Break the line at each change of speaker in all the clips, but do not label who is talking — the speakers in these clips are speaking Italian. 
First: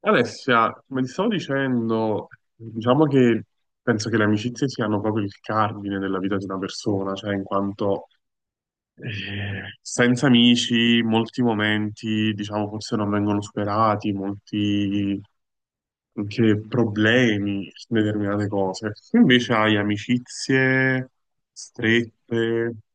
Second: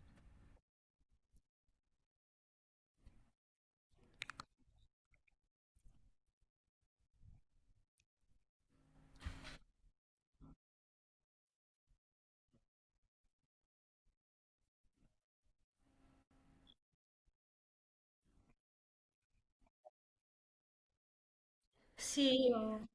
Alessia, come ti stavo dicendo, diciamo che penso che le amicizie siano proprio il cardine della vita di una persona, cioè in quanto senza amici molti momenti, diciamo, forse non vengono superati, molti anche problemi su determinate cose. Tu invece hai amicizie
Sì,
strette.
io...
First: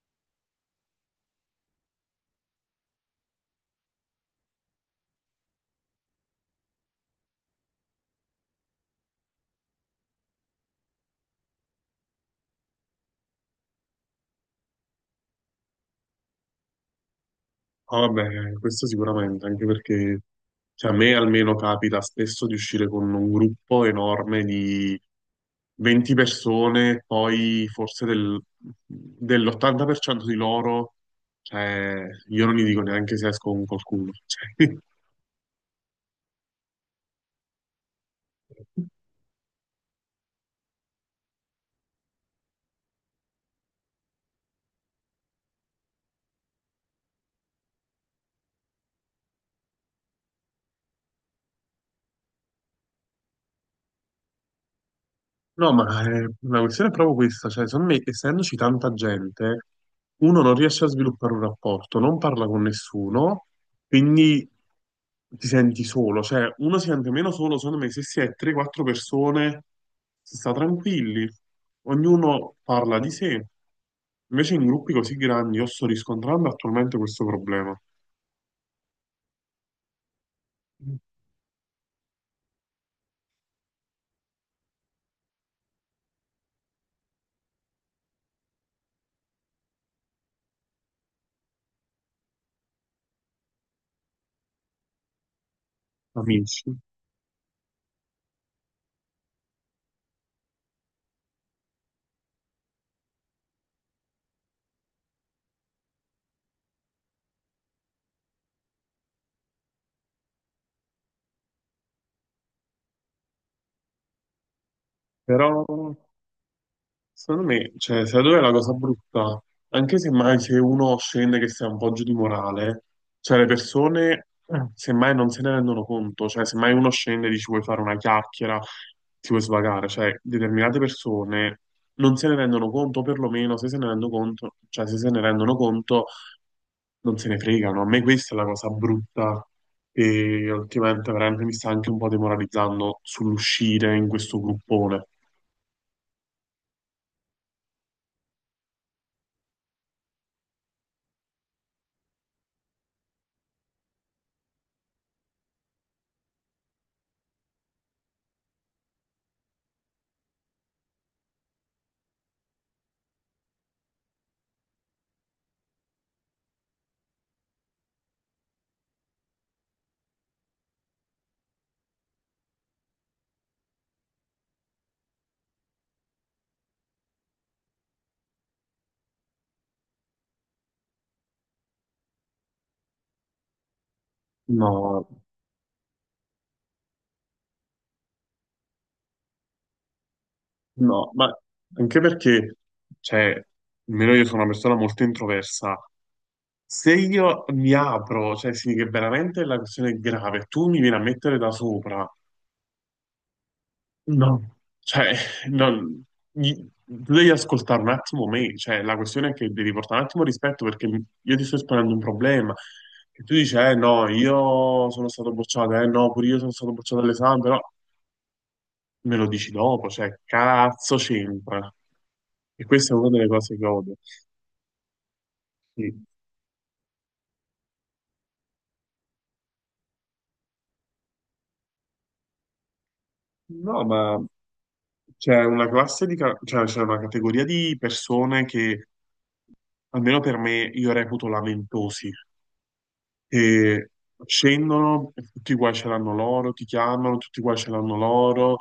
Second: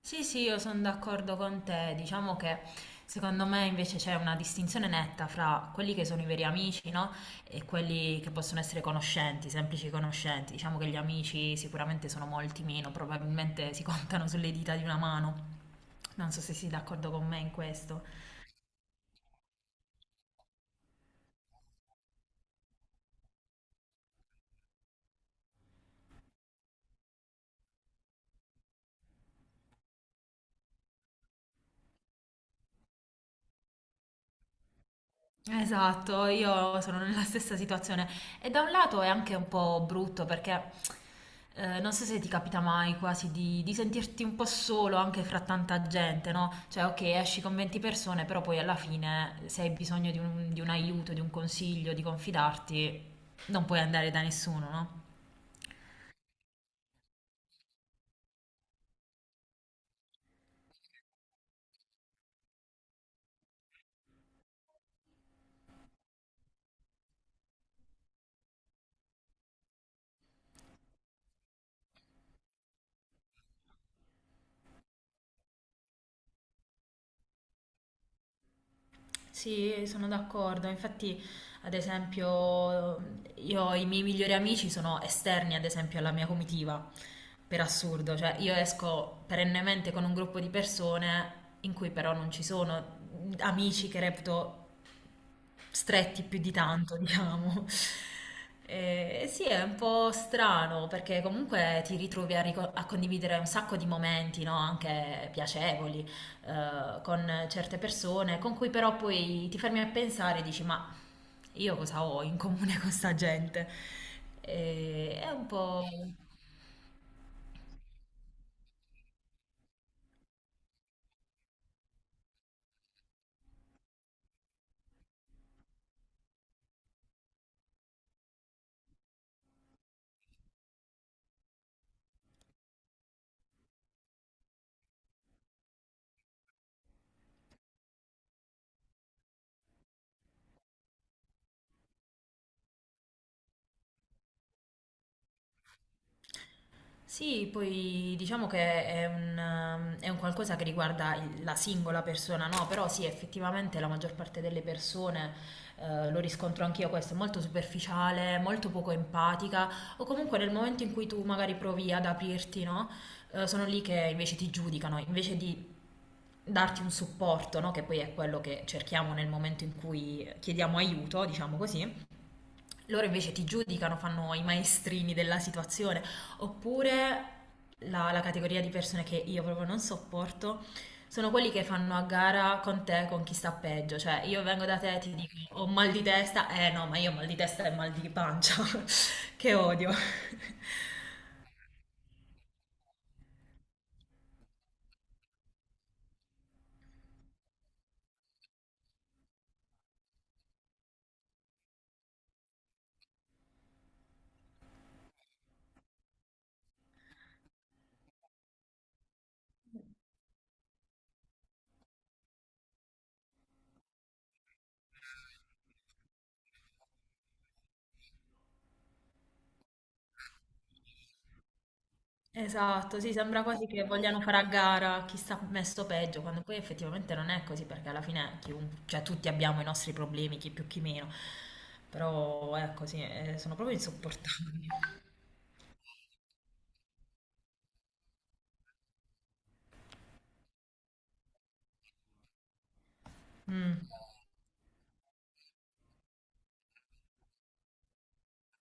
Sì, sì, io sono d'accordo con te. Diciamo che secondo me invece c'è una distinzione netta fra quelli che sono i veri amici, no? E quelli che possono essere conoscenti, semplici conoscenti. Diciamo che gli amici sicuramente sono molti meno, probabilmente si contano sulle dita di una mano. Non so se sei d'accordo con me in questo.
Ah, beh, questo sicuramente, anche perché cioè, a me almeno capita spesso di uscire con un gruppo enorme di 20 persone, poi forse dell'80% di loro, cioè, io non gli dico neanche se esco con qualcuno. Cioè,
Esatto, io sono nella stessa situazione e da un lato è anche un po' brutto perché non so se ti capita mai quasi di sentirti un po' solo anche fra tanta gente, no? Cioè, ok, esci con 20 persone, però poi alla fine se hai bisogno di un aiuto, di un consiglio, di confidarti, non puoi andare da nessuno, no?
no, ma la questione è proprio questa, cioè, secondo me, essendoci tanta gente, uno non riesce a sviluppare un rapporto, non parla con nessuno, quindi ti senti solo, cioè uno si sente meno solo, secondo me, se si è 3-4 persone, si sta tranquilli, ognuno parla di sé. Invece in gruppi così grandi io sto riscontrando attualmente questo problema,
Sì, sono d'accordo. Infatti, ad esempio, io i miei migliori amici sono esterni, ad esempio, alla mia comitiva, per assurdo. Cioè, io esco perennemente con un gruppo di persone in cui però non ci sono amici che reputo stretti più di
amici,
tanto, diciamo. Sì, è un po' strano perché comunque ti ritrovi a condividere un sacco di momenti, no? Anche piacevoli con certe persone, con cui però poi ti fermi a pensare e dici ma io cosa ho in comune con sta gente? E è un
però
po'.
secondo me, cioè, sai dove è la cosa brutta? Anche semmai se uno scende che sia un po' giù di morale, cioè le persone semmai non se ne rendono conto, cioè semmai uno scende e dici vuoi fare una chiacchiera, ti vuoi svagare, cioè determinate persone non se ne rendono conto, o perlomeno se se ne rendono conto, cioè se ne rendono conto, non se ne fregano. A me questa è la cosa brutta che ultimamente veramente mi sta anche un po' demoralizzando sull'uscire in questo gruppone.
Sì, poi diciamo che è un qualcosa che riguarda la singola persona, no? Però sì, effettivamente la maggior parte delle persone, lo riscontro anch'io questo, è molto superficiale, molto poco empatica, o comunque nel momento in cui tu magari provi ad aprirti, no? Sono lì che invece ti giudicano, invece di darti un supporto, no? Che poi è quello che cerchiamo nel momento in cui chiediamo aiuto, diciamo così, loro invece ti giudicano, fanno i maestrini della situazione, oppure la categoria di persone che io proprio non sopporto sono quelli che fanno a gara con te con chi sta peggio, cioè io vengo da te e
No.
ti dico ho mal di testa, eh no, ma io ho mal di testa e mal di pancia, che odio.
No, ma anche perché, cioè, almeno io sono una persona molto introversa. Se io mi apro, cioè, sì, che veramente la questione è grave, tu mi vieni a mettere da sopra. No, cioè, non, gli- tu devi ascoltare un attimo me, cioè, la questione è che devi portare un attimo rispetto perché io ti sto esponendo un problema. E tu dici, eh no, io sono stato bocciato, eh no, pure io sono stato bocciato all'esame, però me lo dici dopo, cioè, cazzo c'entra. E questa è
Esatto,
una
sì,
delle
sembra
cose che
quasi che
odio.
vogliano fare a gara chi sta messo
Sì.
peggio, quando poi effettivamente non è così, perché alla fine cioè, tutti abbiamo i nostri problemi, chi più chi meno, però ecco sì, sono proprio
No, ma
insopportabili.
c'è una classe cioè, c'è una categoria di persone che, almeno per me, io reputo lamentosi,
Mm.
che scendono, e tutti i guai ce l'hanno loro, ti chiamano, tutti i guai ce l'hanno loro,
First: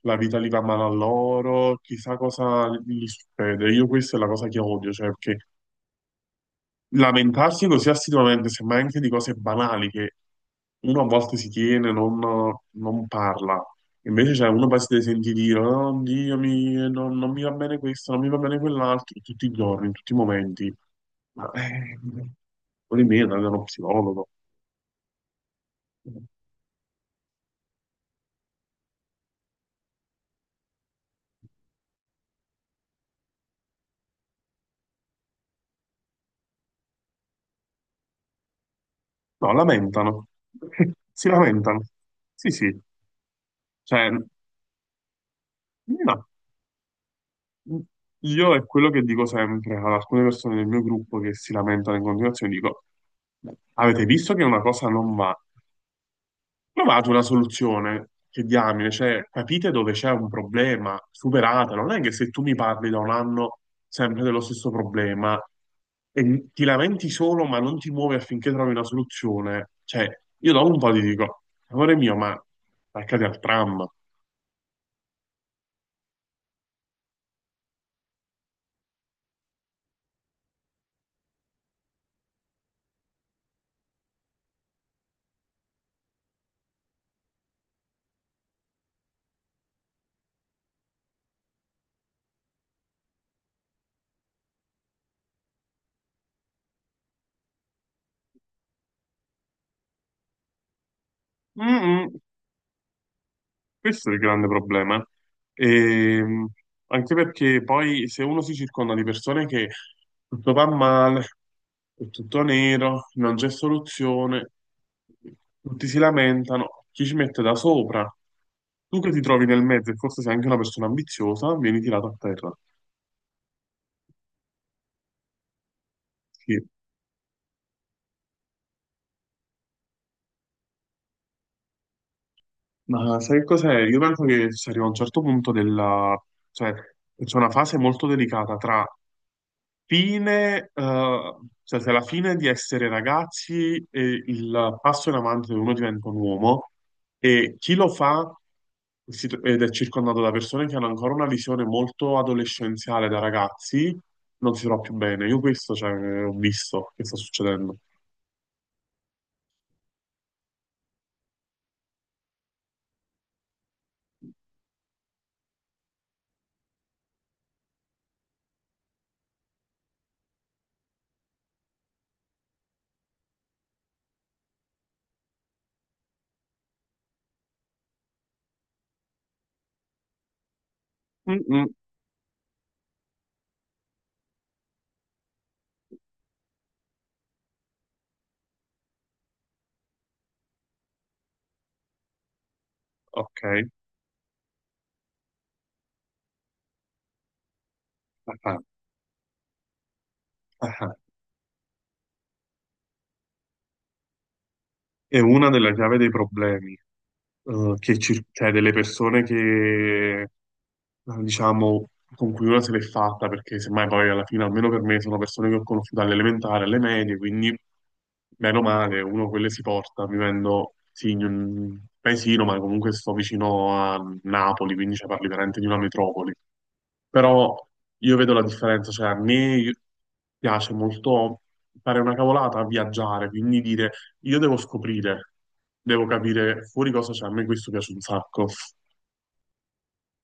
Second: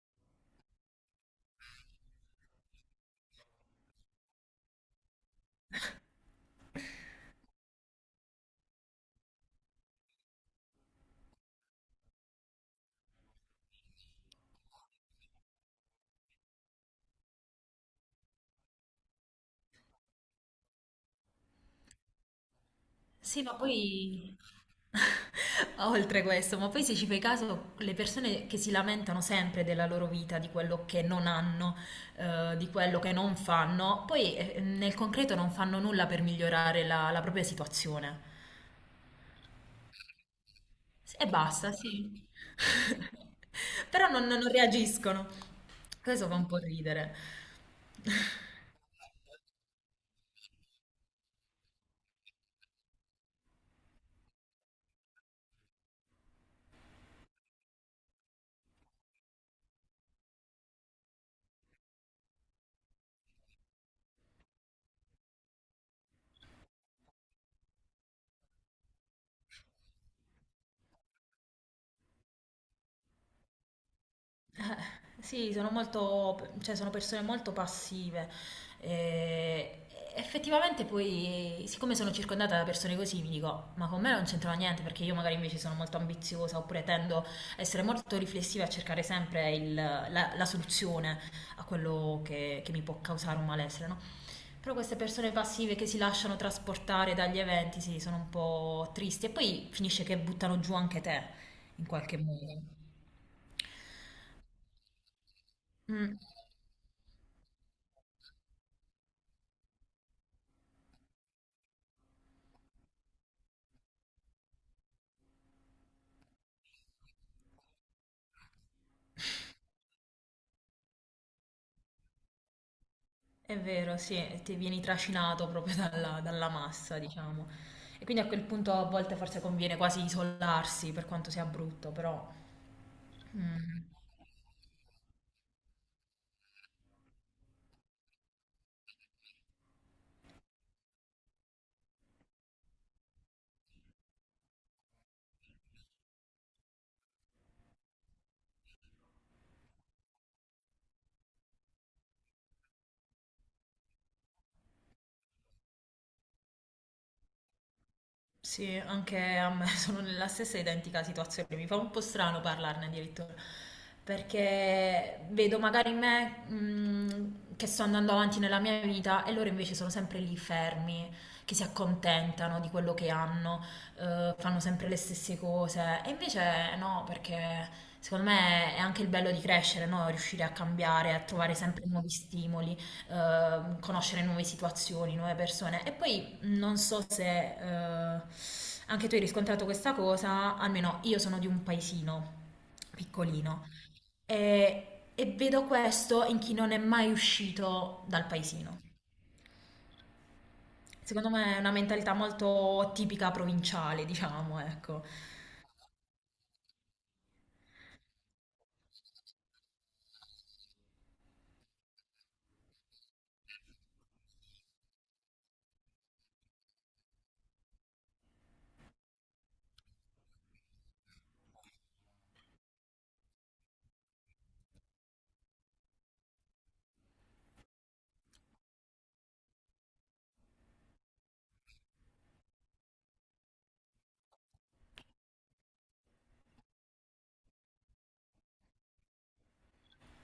la vita li va male a loro, chissà cosa gli succede. Io questa è la cosa che odio, cioè, perché lamentarsi così assiduamente, semmai anche di cose banali che uno a volte si tiene, non parla. Invece, cioè, uno poi si deve sentire dire, oh, Dio, non mi va bene questo, non mi va bene quell'altro, tutti i giorni, in tutti i momenti. Ma, vuol dire, andare
Sì,
da
ma
uno psicologo.
poi,
No,
oltre questo, ma poi se ci fai caso, le persone che si lamentano sempre della loro vita, di quello che non hanno, di quello che non fanno, poi nel concreto non fanno nulla per migliorare la propria situazione.
lamentano.
Sì, e
Si
basta,
lamentano.
sì.
Sì, sì.
Però
Cioè,
non reagiscono.
no.
Questo fa un po' ridere.
Io è quello che dico sempre ad alcune persone del mio gruppo che si lamentano in continuazione, dico, avete visto che una cosa non va? Trovate una soluzione, che diamine, cioè capite dove c'è un problema, superatelo. Non è che se tu mi parli da un anno sempre dello stesso problema e ti lamenti solo ma non ti muovi affinché trovi una soluzione, cioè io dopo un po' ti dico, amore mio, ma attaccati al tram.
Sì, sono molto, cioè sono persone molto passive. E effettivamente poi, siccome sono circondata da persone così, mi dico, ma con me non c'entrava niente perché io magari invece sono molto ambiziosa oppure tendo a essere molto riflessiva e a cercare sempre la soluzione a quello che mi può causare un malessere, no? Però queste persone passive che si lasciano trasportare dagli eventi, sì, sono un po' tristi. E poi finisce che buttano giù anche te, in qualche
Mm-mm.
modo.
Questo è il grande problema.
Mm,
Ehm, anche perché poi se uno si circonda di persone che tutto va male, è tutto nero, non c'è soluzione, tutti si lamentano, chi ci mette da sopra? Tu che ti trovi nel mezzo e forse sei anche una persona ambiziosa, vieni tirato a terra.
è vero, sì, ti vieni trascinato proprio dalla
Sì.
massa, diciamo. E quindi a quel punto a volte forse conviene quasi isolarsi, per quanto sia brutto, però.
Ma sai che cos'è?
Mm.
Io penso che si arriva a un certo punto della... cioè c'è una fase molto delicata tra fine, cioè se alla fine di essere ragazzi e il passo in avanti dove uno diventa un uomo e chi lo fa ed è circondato da persone che hanno ancora una visione molto adolescenziale da ragazzi, non si trova più bene. Io questo, cioè, ho visto che sta succedendo.
Sì, anche a me sono nella stessa identica situazione. Mi fa un po' strano parlarne addirittura, perché vedo magari me, che sto andando avanti nella mia vita e loro invece sono sempre lì fermi, che si accontentano di quello che hanno, fanno sempre le stesse cose. E invece no, perché secondo me è anche il bello di crescere, no? Riuscire a cambiare, a
Mm,
trovare
mm,
sempre nuovi stimoli, conoscere nuove situazioni, nuove persone. E poi non so se eh, anche tu hai riscontrato questa cosa, almeno io sono di un paesino piccolino
ok.
e vedo questo in chi non è mai uscito dal
Ah, ah,
paesino.
ah.
Secondo me è una mentalità molto tipica provinciale, diciamo, ecco.
È una delle chiavi dei problemi. Eh, cioè delle persone che, diciamo, con cui una se l'è fatta, perché semmai poi alla fine, almeno per me, sono persone che ho conosciuto all'elementare, alle medie, quindi meno male, uno quelle si porta, vivendo sì, in un paesino, ma comunque sto vicino a Napoli, quindi cioè, parli veramente di una metropoli però io vedo la differenza, cioè a me piace molto fare una cavolata, viaggiare, quindi dire io devo scoprire, devo capire fuori cosa c'è, a me questo piace un sacco.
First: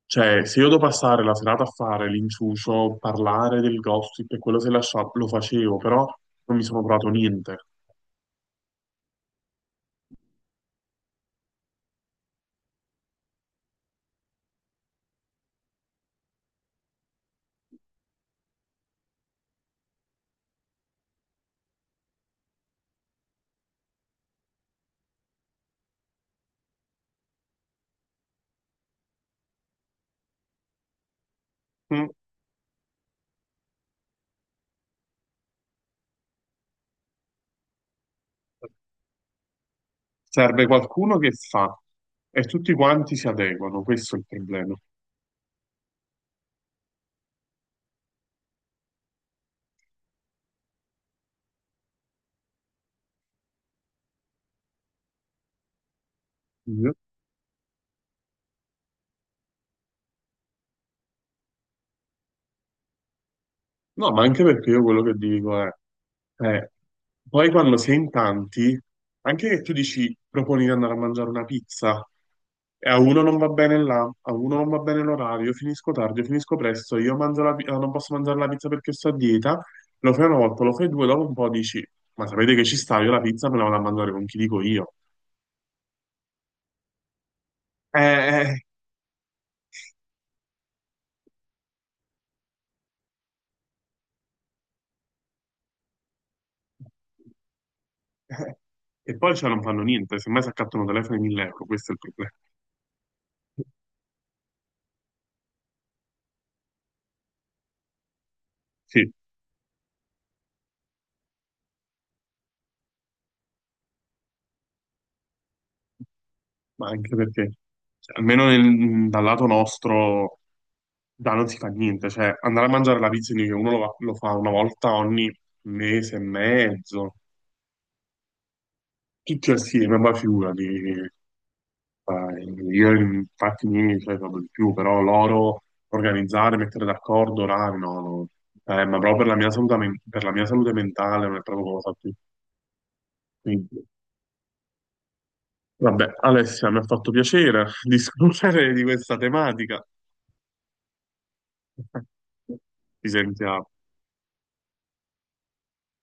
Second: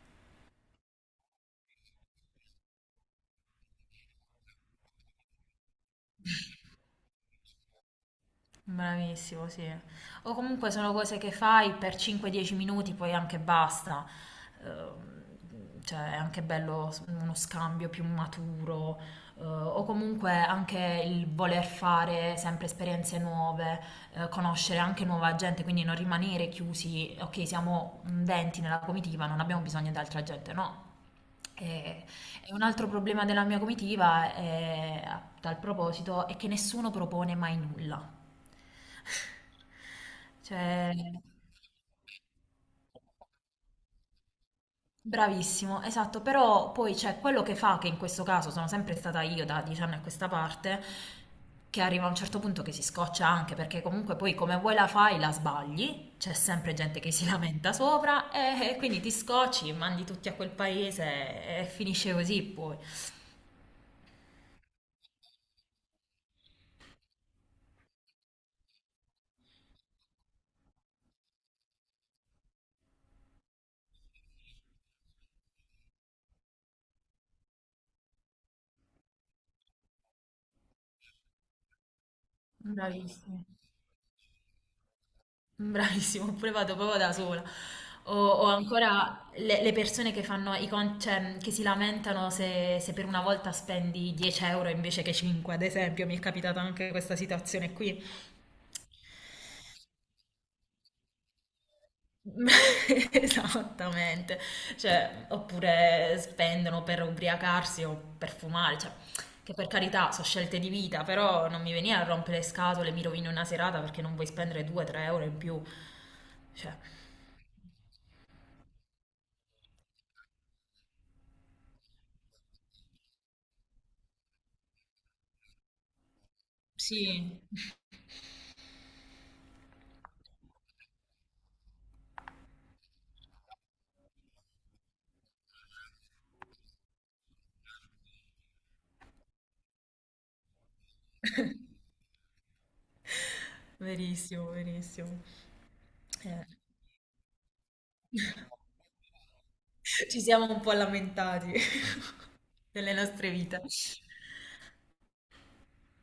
Cioè, se io devo passare la serata a fare l'inciucio, parlare del gossip e quello se lasciavo, lo facevo, però non mi sono provato niente.
Bravissimo, sì. O comunque sono cose che fai per 5-10 minuti, poi anche basta. Ehm, Cioè, è anche bello uno scambio più maturo, o comunque anche il voler fare sempre esperienze nuove, conoscere anche nuova gente, quindi non rimanere chiusi, ok, siamo 20 nella comitiva, non abbiamo bisogno di altra gente, no. E,
Mm.
e un altro problema della mia comitiva, è, a tal proposito, è che nessuno propone mai nulla.
Serve
Cioè,
qualcuno che fa e tutti quanti si adeguano, questo è il problema.
bravissimo, esatto, però poi c'è quello che fa, che in questo caso sono sempre stata io da 10 anni a questa parte, che arriva a un certo punto che si scoccia anche, perché comunque poi come vuoi la fai la sbagli, c'è sempre gente che si lamenta sopra e quindi ti scocci, mandi tutti a quel paese e finisce così poi.
No, ma anche perché io quello che dico è, eh, poi quando sei in tanti, anche che tu dici proponi di andare a mangiare una pizza, e a uno non va bene là, a uno non va bene l'orario, io finisco tardi, io finisco presto, io mangio non posso mangiare la pizza perché sto a dieta, lo fai una volta, lo fai due, dopo un po' dici, ma sapete che ci sta, io la
Bravissimo.
pizza me la vado a mangiare con chi dico io.
Bravissimo, oppure vado proprio da sola.
Eh,
O
eh,
ancora le persone che fanno cioè, che si lamentano se per una volta spendi 10 euro invece che 5, ad esempio, mi è capitata anche questa situazione qui.
eh. E poi cioè non fanno niente, semmai si accattano telefoni 1000 euro, questo è il problema.
Esattamente, cioè, oppure spendono per ubriacarsi o per fumare, cioè,
Sì.
che per carità sono scelte di vita, però non mi venire a rompere le scatole, mi rovino una serata perché non vuoi spendere 2-3 euro in più, cioè.
Ma anche perché, cioè, almeno dal lato nostro, da non si fa niente, cioè andare a mangiare la pizza in New York, uno lo fa una volta ogni mese e mezzo,
Sì.
tutti assieme, ma figurati, io infatti miei, cioè, proprio di più, però loro organizzare, mettere d'accordo orari, no, no. Ma proprio per la mia salute, per la mia salute mentale non è proprio cosa più. Quindi,
Verissimo, verissimo.
vabbè,
Eh,
Alessia, mi ha fatto piacere discutere di questa tematica.
Ci siamo un po' lamentati delle
Ci
nostre vite.
sentiamo.